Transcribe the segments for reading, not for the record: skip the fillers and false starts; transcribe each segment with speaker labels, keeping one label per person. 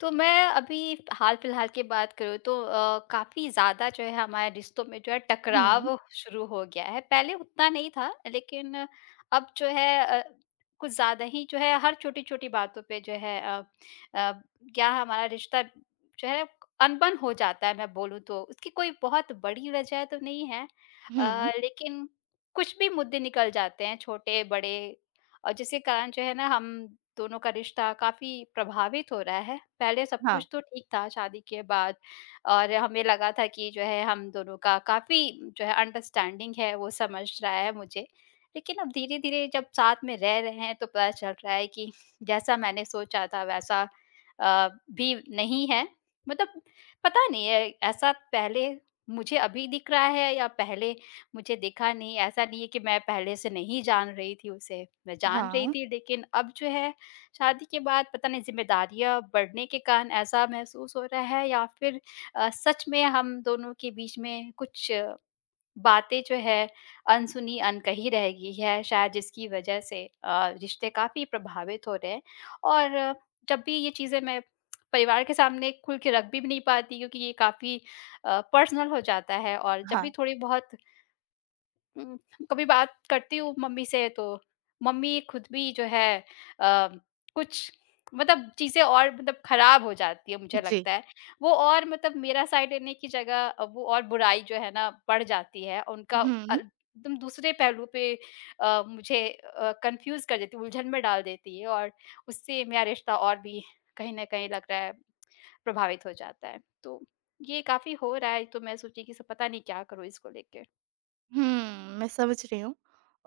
Speaker 1: तो मैं अभी हाल-फिलहाल की बात करूँ तो काफ़ी ज़्यादा जो है हमारे रिश्तों में जो है
Speaker 2: हुँ,
Speaker 1: टकराव शुरू हो गया है। पहले उतना नहीं था, लेकिन अब जो है अ, कुछ ज़्यादा ही जो है हर छोटी-छोटी बातों पे जो है अ, क्या हमारा रिश्ता जो है अनबन हो जाता है मैं बोलूँ तो। उसकी कोई बहुत बड़ी वजह तो नहीं है,
Speaker 2: हुँ।
Speaker 1: लेकिन कुछ भी मुद्दे निकल जाते हैं छोटे-बड़े और जिसके कारण जो है ना हम दोनों का रिश्ता काफ़ी प्रभावित हो रहा है। पहले सब
Speaker 2: हाँ।
Speaker 1: कुछ तो ठीक था शादी के बाद और हमें लगा था कि जो है हम दोनों का काफ़ी जो है अंडरस्टैंडिंग है, वो समझ रहा है मुझे। लेकिन अब धीरे-धीरे जब साथ में रह रहे हैं तो पता चल रहा है कि जैसा मैंने सोचा था वैसा अ, भी नहीं है। मतलब पता नहीं है ऐसा पहले मुझे अभी दिख रहा है या पहले मुझे दिखा नहीं, ऐसा नहीं है कि मैं पहले से नहीं जान रही थी उसे, मैं जान रही
Speaker 2: हाँ,
Speaker 1: थी लेकिन अब जो है शादी के बाद पता नहीं ज़िम्मेदारियाँ बढ़ने के कारण ऐसा महसूस हो रहा है या फिर सच में हम दोनों के बीच में कुछ बातें जो है अनसुनी, अनकही रह गई है शायद जिसकी वजह से रिश्ते काफ़ी प्रभावित हो रहे हैं। और जब भी ये चीज़ें मैं परिवार के सामने खुल के रख भी नहीं पाती क्योंकि ये काफ़ी पर्सनल हो जाता है और जब
Speaker 2: हाँ,
Speaker 1: भी थोड़ी-बहुत हुँ, कभी बात करती हूँ मम्मी से तो मम्मी खुद भी जो है अ, कुछ मतलब चीज़ें और मतलब खराब हो जाती है मुझे
Speaker 2: जी।
Speaker 1: लगता है। वो और मतलब मेरा साइड लेने की जगह वो और बुराई जो है ना बढ़ जाती है। उनका
Speaker 2: हुँ।
Speaker 1: एकदम दूसरे पहलू पे मुझे कन्फ्यूज़ कर देती है, उलझन में डाल देती है और उससे मेरा रिश्ता और भी कहीं न कहीं लग रहा है प्रभावित हो जाता है। तो ये काफ़ी हो रहा है तो मैं सोची कि स पता नहीं क्या करूँ इसको लेके?
Speaker 2: मैं समझ रही हूँ।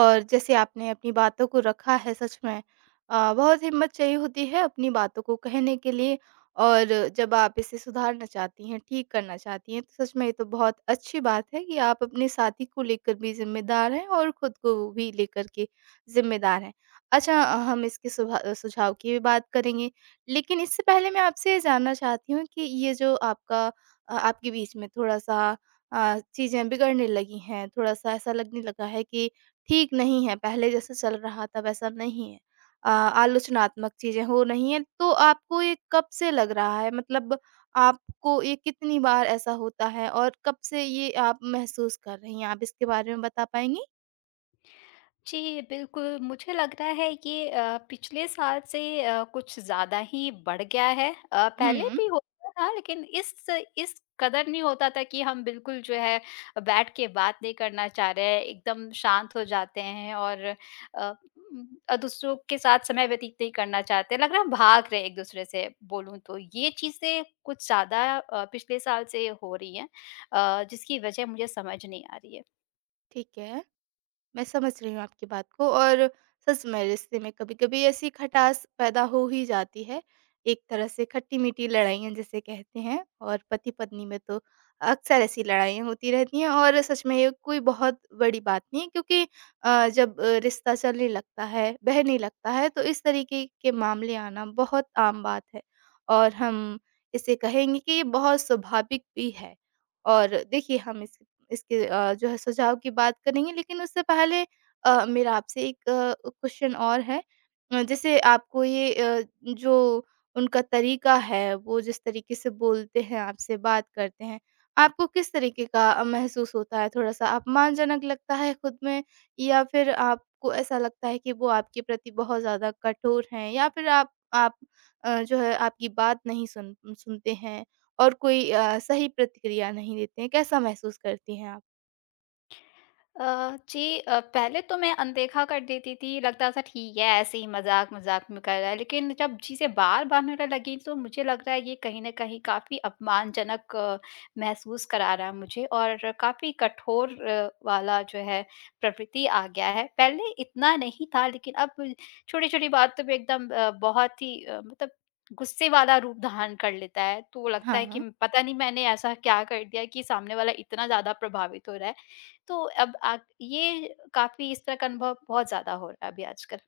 Speaker 2: और जैसे आपने अपनी बातों को रखा है, सच में बहुत हिम्मत चाहिए होती है अपनी बातों को कहने के लिए। और जब आप इसे सुधारना चाहती हैं, ठीक करना चाहती हैं, तो सच में ये तो बहुत अच्छी बात है कि आप अपने साथी को लेकर भी ज़िम्मेदार हैं और खुद को भी लेकर के ज़िम्मेदार हैं। अच्छा, हम इसके सुझाव की भी बात करेंगे, लेकिन इससे पहले मैं आपसे ये जानना चाहती हूँ कि ये जो आपका, आपके बीच में थोड़ा-सा, चीज़ें बिगड़ने लगी हैं, थोड़ा-सा ऐसा लगने लगा है कि ठीक नहीं है, पहले जैसे चल रहा था वैसा नहीं है। आलोचनात्मक चीज़ें हो रही हैं, तो आपको ये कब से लग रहा है? मतलब, आपको ये कितनी बार ऐसा होता है और कब से ये आप महसूस कर रही हैं? आप इसके बारे में बता पाएँगी?
Speaker 1: जी, बिल्कुल, मुझे लग रहा है ये पिछले साल से कुछ ज़्यादा ही बढ़ गया है। पहले
Speaker 2: हुँ,
Speaker 1: भी होता था लेकिन इस कदर नहीं होता था कि हम बिल्कुल जो है बैठ के बात नहीं करना चाह रहे हैं, एकदम शांत हो जाते हैं और दूसरों के साथ समय व्यतीत नहीं करना चाहते। लग रहा है हम भाग रहे हैं एक-दूसरे से बोलूँ तो। ये चीज़ें कुछ ज़्यादा पिछले साल से हो रही हैं, जिसकी वजह मुझे समझ नहीं आ रही है।
Speaker 2: ठीक है। मैं समझ रही हूँ आपकी बात को, और सच में रिश्ते में कभी-कभी ऐसी खटास पैदा हो ही जाती है। एक तरह से खट्टी-मीठी लड़ाइयाँ जिसे कहते हैं, और पति-पत्नी में तो अक्सर ऐसी लड़ाइयाँ होती रहती हैं, और सच में ये कोई बहुत बड़ी बात नहीं है, क्योंकि जब रिश्ता चलने लगता है, बहने लगता है, तो इस तरीके के मामले आना बहुत आम बात है। और हम इसे कहेंगे कि ये बहुत स्वाभाविक भी है। और देखिए हम इस इसके जो है सुझाव की बात करेंगे। लेकिन उससे पहले मेरा आपसे एक क्वेश्चन और है। जैसे आपको ये, जो उनका तरीका है, वो जिस तरीके से बोलते हैं, आपसे बात करते हैं, आपको किस तरीके का महसूस होता है? थोड़ा-सा अपमानजनक लगता है खुद में, या फिर आपको ऐसा लगता है कि वो आपके प्रति बहुत ज़्यादा कठोर हैं, या फिर आप जो है आपकी बात नहीं सुनते हैं? और कोई सही प्रतिक्रिया नहीं देते हैं, कैसा महसूस करती हैं आप?
Speaker 1: जी पहले तो मैं अनदेखा कर देती थी, लगता था ठीक है ऐसे ही मज़ाक-मज़ाक में कर रहा है, लेकिन जब चीज़ें बार-बार होने लगी तो मुझे लग रहा है ये कहीं न कहीं काफ़ी अपमानजनक महसूस करा रहा है मुझे और काफ़ी कठोर वाला जो है प्रवृत्ति आ गया है। पहले इतना नहीं था लेकिन अब छोटी-छोटी बातों पे एकदम बहुत ही मतलब गुस्से वाला रूप धारण कर लेता है, तो लगता है कि
Speaker 2: हाँ।
Speaker 1: पता नहीं मैंने ऐसा क्या कर दिया कि सामने वाला इतना ज़्यादा प्रभावित हो रहा है। तो अब आ ये काफ़ी इस तरह का अनुभव बहुत ज़्यादा हो रहा है अभी आजकल।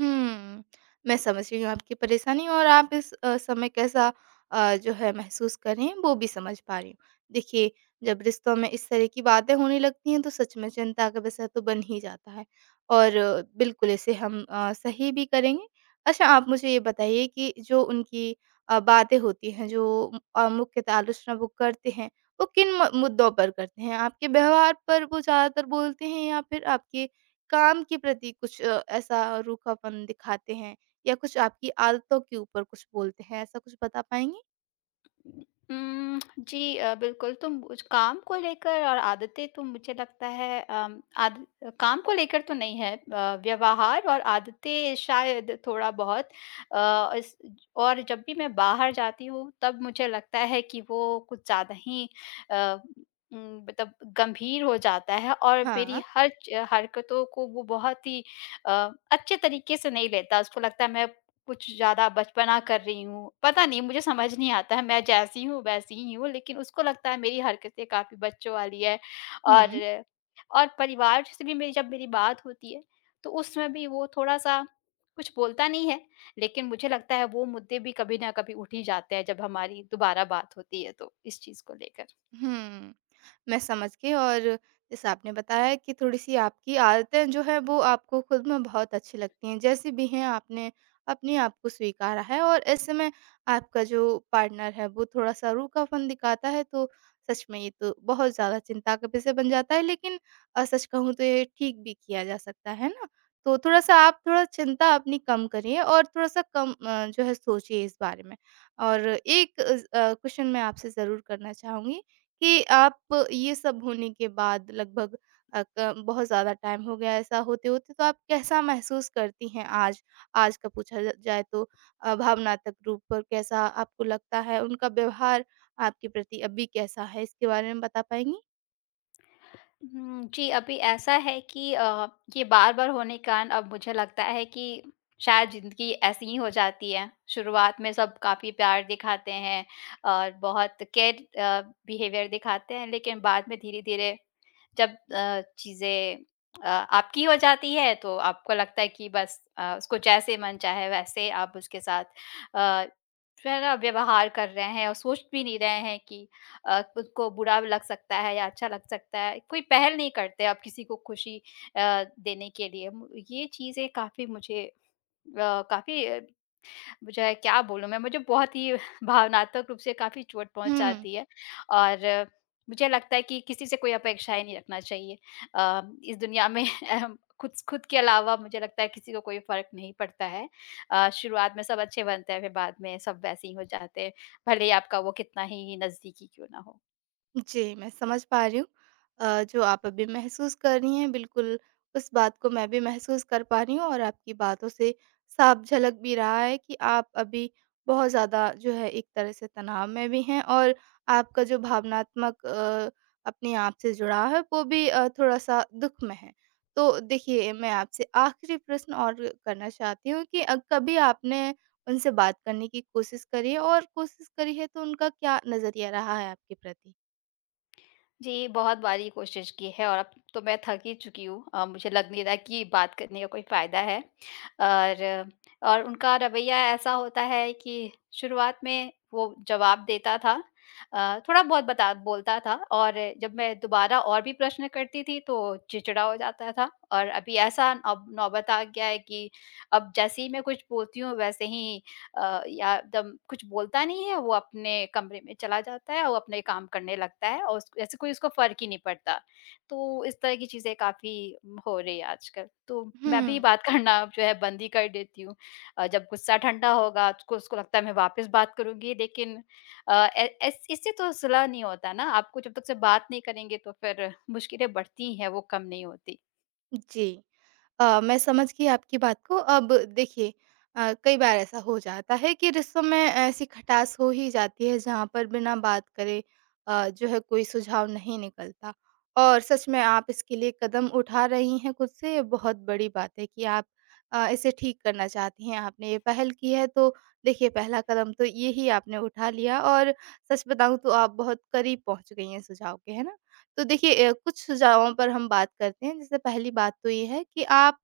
Speaker 2: हुँ। मैं समझ रही हूँ आपकी परेशानी, और आप इस समय कैसा, जो है महसूस कर रही हैं, वो भी समझ पा रही हूँ। देखिए, जब रिश्तों में इस तरह की बातें होने लगती हैं, तो सच में चिंता का विषय तो बन ही जाता है, और बिल्कुल इसे हम सही भी करेंगे। अच्छा, आप मुझे ये बताइए कि जो उनकी बातें होती हैं, जो मुख्यतः आलोचना वो करते हैं, वो किन म मुद्दों पर करते हैं? आपके व्यवहार पर वो ज़्यादातर बोलते हैं, या फिर आपके काम के प्रति कुछ ऐसा रूखापन दिखाते हैं, या कुछ आपकी आदतों के ऊपर कुछ बोलते हैं? ऐसा कुछ बता पाएँगी?
Speaker 1: जी बिल्कुल, तो मुझ काम को लेकर और आदतें तो मुझे लगता है अम, आद काम को लेकर तो नहीं है, व्यवहार और आदतें शायद थोड़ा-बहुत अ, इस और जब भी मैं बाहर जाती हूँ, तब मुझे लगता है कि वो कुछ ज़्यादा ही अ, मतलब गंभीर हो जाता है और मेरी
Speaker 2: हाँ।
Speaker 1: हर च हरकतों को वो बहुत ही अ, अच्छे तरीके से नहीं लेता, उसको लगता है मैं कुछ ज़्यादा बचपना कर रही हूँ। पता नहीं मुझे समझ नहीं आता है मैं जैसी हूँ वैसी ही हूँ, लेकिन उसको लगता है मेरी हरकतें काफ़ी बच्चों वाली है और
Speaker 2: हुँ।
Speaker 1: और परिवार से भी मेरी जब मेरी बात होती है, तो उसमें भी वो थोड़ा-सा कुछ बोलता नहीं है, लेकिन मुझे लगता है वो मुद्दे भी कभी न कभी उठ ही जाते हैं जब हमारी दोबारा बात होती है तो, इस चीज़ को लेकर।
Speaker 2: हुँ। मैं समझ गई। और जैसे आपने बताया कि थोड़ी-सी आपकी आदतें जो हैं, वो आपको खुद में बहुत अच्छी लगती हैं। जैसी भी हैं, आपने अपने आप को स्वीकारा है, और ऐसे में आपका जो पार्टनर है वो थोड़ा-सा रूखापन दिखाता है, तो सच में ये तो बहुत ज़्यादा चिंता का विषय बन जाता है। लेकिन सच कहूँ तो ये ठीक भी किया जा सकता है ना? तो थोड़ा-सा आप थोड़ा चिंता अपनी कम करिए, और थोड़ा-सा कम जो है सोचिए इस बारे में। और एक क्वेश्चन मैं आपसे ज़रूर करना चाहूँगी कि आप, ये सब होने के बाद लगभग अ, क बहुत ज़्यादा टाइम हो गया ऐसा होते-होते, तो आप कैसा महसूस करती हैं आज? आज का पूछा ज जाए तो भावनात्मक रूप पर कैसा आपको लगता है? उनका व्यवहार आपके प्रति अभी कैसा है? इसके बारे में बता पाएँगी?
Speaker 1: हुँ, जी, अभी ऐसा है कि ये बार-बार होने के कारण अब मुझे लगता है कि शायद ज़िंदगी ऐसी ही हो जाती है। शुरुआत में सब काफ़ी प्यार दिखाते हैं और बहुत केयर अ, बिहेवियर दिखाते हैं, लेकिन बाद में धीरे-धीरे जब चीज़ें आपकी हो जाती है, तो आपको लगता है कि बस उसको जैसे मन चाहे वैसे आप उसके साथ अ, जो है ना व्यवहार कर रहे हैं और सोच भी नहीं रहे हैं कि खुद को बुरा लग सकता है या अच्छा लग सकता है, कोई पहल नहीं करते आप किसी को खुशी देने के लिए। म ये चीज़ें काफ़ी मुझे अ, काफ़ी अ, जो है क्या बोलूँ मैं, मुझे बहुत ही भावनात्मक रूप से काफ़ी चोट
Speaker 2: हुँ।
Speaker 1: पहुँचाती है और मुझे लगता है कि किसी से कोई अपेक्षाएँ नहीं रखना चाहिए। इस दुनिया में खुद खुद के अलावा मुझे लगता है किसी को कोई फ़र्क नहीं पड़ता है। शुरुआत में सब अच्छे बनते हैं, फिर बाद में सब वैसे ही हो जाते हैं, भले ही आपका वो कितना ही नज़दीकी क्यों ना हो।
Speaker 2: जी, मैं समझ पा रही हूँ। जो आप अभी महसूस कर रही हैं, बिल्कुल उस बात को मैं भी महसूस कर पा रही हूँ, और आपकी बातों से साफ झलक भी रहा है कि आप अभी बहुत ज़्यादा जो है एक तरह से तनाव में भी हैं, और आपका जो भावनात्मक अपने आप से जुड़ाव है, वो भी थोड़ा-सा दुःख में है। तो देखिए, मैं आपसे आखिरी प्रश्न और करना चाहती हूँ कि कभी आपने उनसे बात करने की कोशिश करी है, और कोशिश करी है तो उनका क्या नज़रिया रहा है आपके प्रति?
Speaker 1: जी, बहुत बार ये कोशिश की है और अब तो मैं थक ही चुकी हूँ। मुझे लग नहीं रहा कि बात करने का कोई फ़ायदा है और और उनका रवैया ऐसा होता है कि शुरुआत में वो जवाब देता था। थोड़ा-बहुत बता बोलता था और जब मैं दोबारा और भी प्रश्न करती थी तो चिड़चिड़ा हो जाता था और अभी ऐसा अब नौबत आ गया है कि अब जैसे ही मैं कुछ बोलती हूँ वैसे ही या एकदम कुछ बोलता नहीं है, वो अपने कमरे में चला जाता है, वो अपने काम करने लगता है और उस ऐसे कोई उसको फ़र्क ही नहीं पड़ता। तो इस तरह की चीज़ें काफ़ी हो रही है आजकल। तो मैं भी
Speaker 2: हुँ,
Speaker 1: बात करना जो है बंद ही कर देती हूँ। जब गुस्सा ठंडा होगा उसको उसको लगता है मैं वापस बात करूँगी लेकिन अ, ए एस इससे तो सुलह नहीं होता ना, आपको जब तक से बात नहीं करेंगे तो फिर मुश्किलें बढ़ती ही हैं, वो कम नहीं होती।
Speaker 2: जी। मैं समझ गई आपकी बात को। अब देखिए, कई बार ऐसा हो जाता है कि रिश्तों में ऐसी खटास हो ही जाती है, जहाँ पर बिना बात करे जो है कोई सुझाव नहीं निकलता। और सच में आप इसके लिए कदम उठा रही हैं खुद से, ये बहुत बड़ी बात है कि आप इसे ठीक करना चाहती हैं। आपने ये पहल की है, तो देखिए, पहला कदम तो ये ही आपने उठा लिया, और सच बताऊँ तो आप बहुत करीब पहुँच गई हैं सुझाव के, है ना? तो देखिए, कुछ सुझावों पर हम बात करते हैं। जैसे पहली बात तो ये है कि आप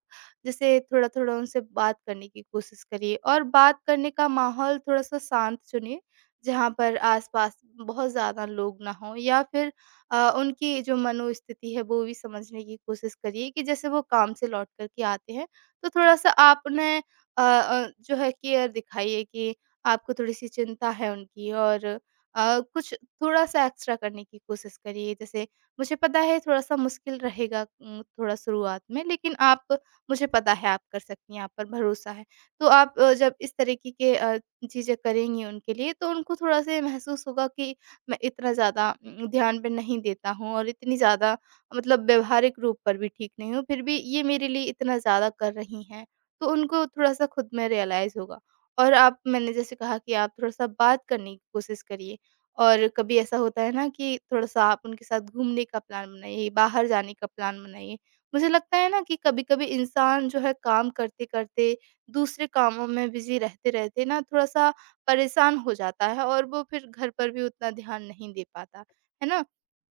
Speaker 2: जैसे थोड़ा-थोड़ा उनसे बात करने की कोशिश करिए, और बात करने का माहौल थोड़ा-सा शांत चुनिए, जहाँ पर आस-पास बहुत ज़्यादा लोग ना हों। या फिर उनकी जो मनोस्थिति है वो भी समझने की कोशिश करिए कि जैसे वो काम से लौट कर के आते हैं, तो थोड़ा-सा आप उन्हें जो है केयर दिखाइए कि आपको थोड़ी-सी चिंता है उनकी, और कुछ थोड़ा-सा एक्स्ट्रा करने की कोशिश करिए। जैसे मुझे पता है थोड़ा-सा मुश्किल रहेगा थोड़ा शुरुआत में, लेकिन आप, मुझे पता है आप कर सकती हैं, आप पर भरोसा है। तो आप जब इस तरीके के चीज़ें करेंगी उनके लिए, तो उनको थोड़ा-सा ये महसूस होगा कि मैं इतना ज़्यादा ध्यान पे नहीं देता हूँ, और इतनी ज़्यादा मतलब व्यावहारिक रूप पर भी ठीक नहीं हूँ, फिर भी ये मेरे लिए इतना ज़्यादा कर रही हैं। तो उनको थोड़ा-सा खुद में रियलाइज़ होगा। और आप, मैंने जैसे कहा कि आप थोड़ा-सा बात करने की कोशिश करिए। और कभी ऐसा होता है ना कि थोड़ा-सा आप उनके साथ घूमने का प्लान बनाइए, बाहर जाने का प्लान बनाइए। मुझे लगता है ना कि कभी-कभी इंसान जो है काम करते-करते, दूसरे कामों में बिज़ी रहते-रहते ना, थोड़ा-सा परेशान हो जाता है, और वो फिर घर पर भी उतना ध्यान नहीं दे पाता, है ना?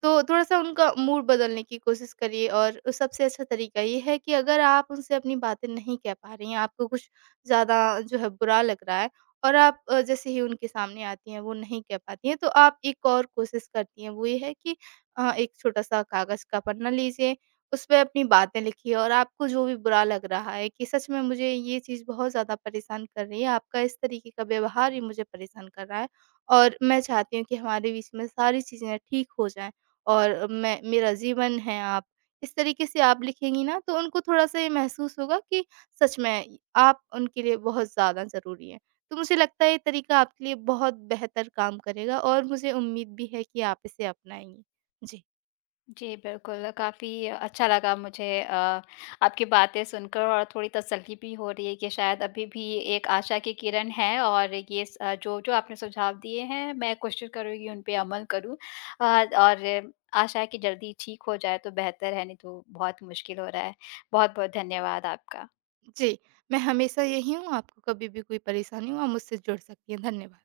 Speaker 2: तो थोड़ा-सा उनका मूड बदलने की कोशिश करिए। और सबसे अच्छा तरीका ये है कि अगर आप उनसे अपनी बातें नहीं कह पा रही हैं, आपको कुछ ज़्यादा जो है बुरा लग रहा है, और आप, जैसे ही उनके सामने आती हैं वो नहीं कह पाती हैं, तो आप एक और कोशिश करती हैं, वो ये है कि एक छोटा-सा कागज़ का पन्ना लीजिए, उस पे अपनी बातें लिखिए, और आपको जो भी बुरा लग रहा है कि सच में मुझे ये चीज़ बहुत ज़्यादा परेशान कर रही है, आपका इस तरीके का व्यवहार ही मुझे परेशान कर रहा है, और मैं चाहती हूँ कि हमारे बीच में सारी चीज़ें ठीक हो जाएँ, और मैं, मेरा जीवन है आप, इस तरीके से आप लिखेंगी ना, तो उनको थोड़ा-सा ये महसूस होगा कि सच में आप उनके लिए बहुत ज़्यादा ज़रूरी हैं। तो मुझे लगता है ये तरीका आपके लिए बहुत बेहतर काम करेगा, और मुझे उम्मीद भी है कि आप इसे अपनाएँगी। जी,
Speaker 1: जी, बिल्कुल, काफ़ी अच्छा लगा मुझे आपकी बातें सुनकर और थोड़ी तसल्ली भी हो रही है कि शायद अभी भी एक आशा की किरण है और ये जो-जो आपने सुझाव दिए हैं, मैं कोशिश करूँगी उन पे अमल करूँ। अ, और आशा है कि जल्दी ठीक हो जाए तो बेहतर है, नहीं तो बहुत मुश्किल हो रहा है। बहुत-बहुत धन्यवाद आपका।
Speaker 2: जी, मैं हमेशा यही हूँ, आपको कभी भी कोई परेशानी हो आप मुझसे जुड़ सकती हैं। धन्यवाद।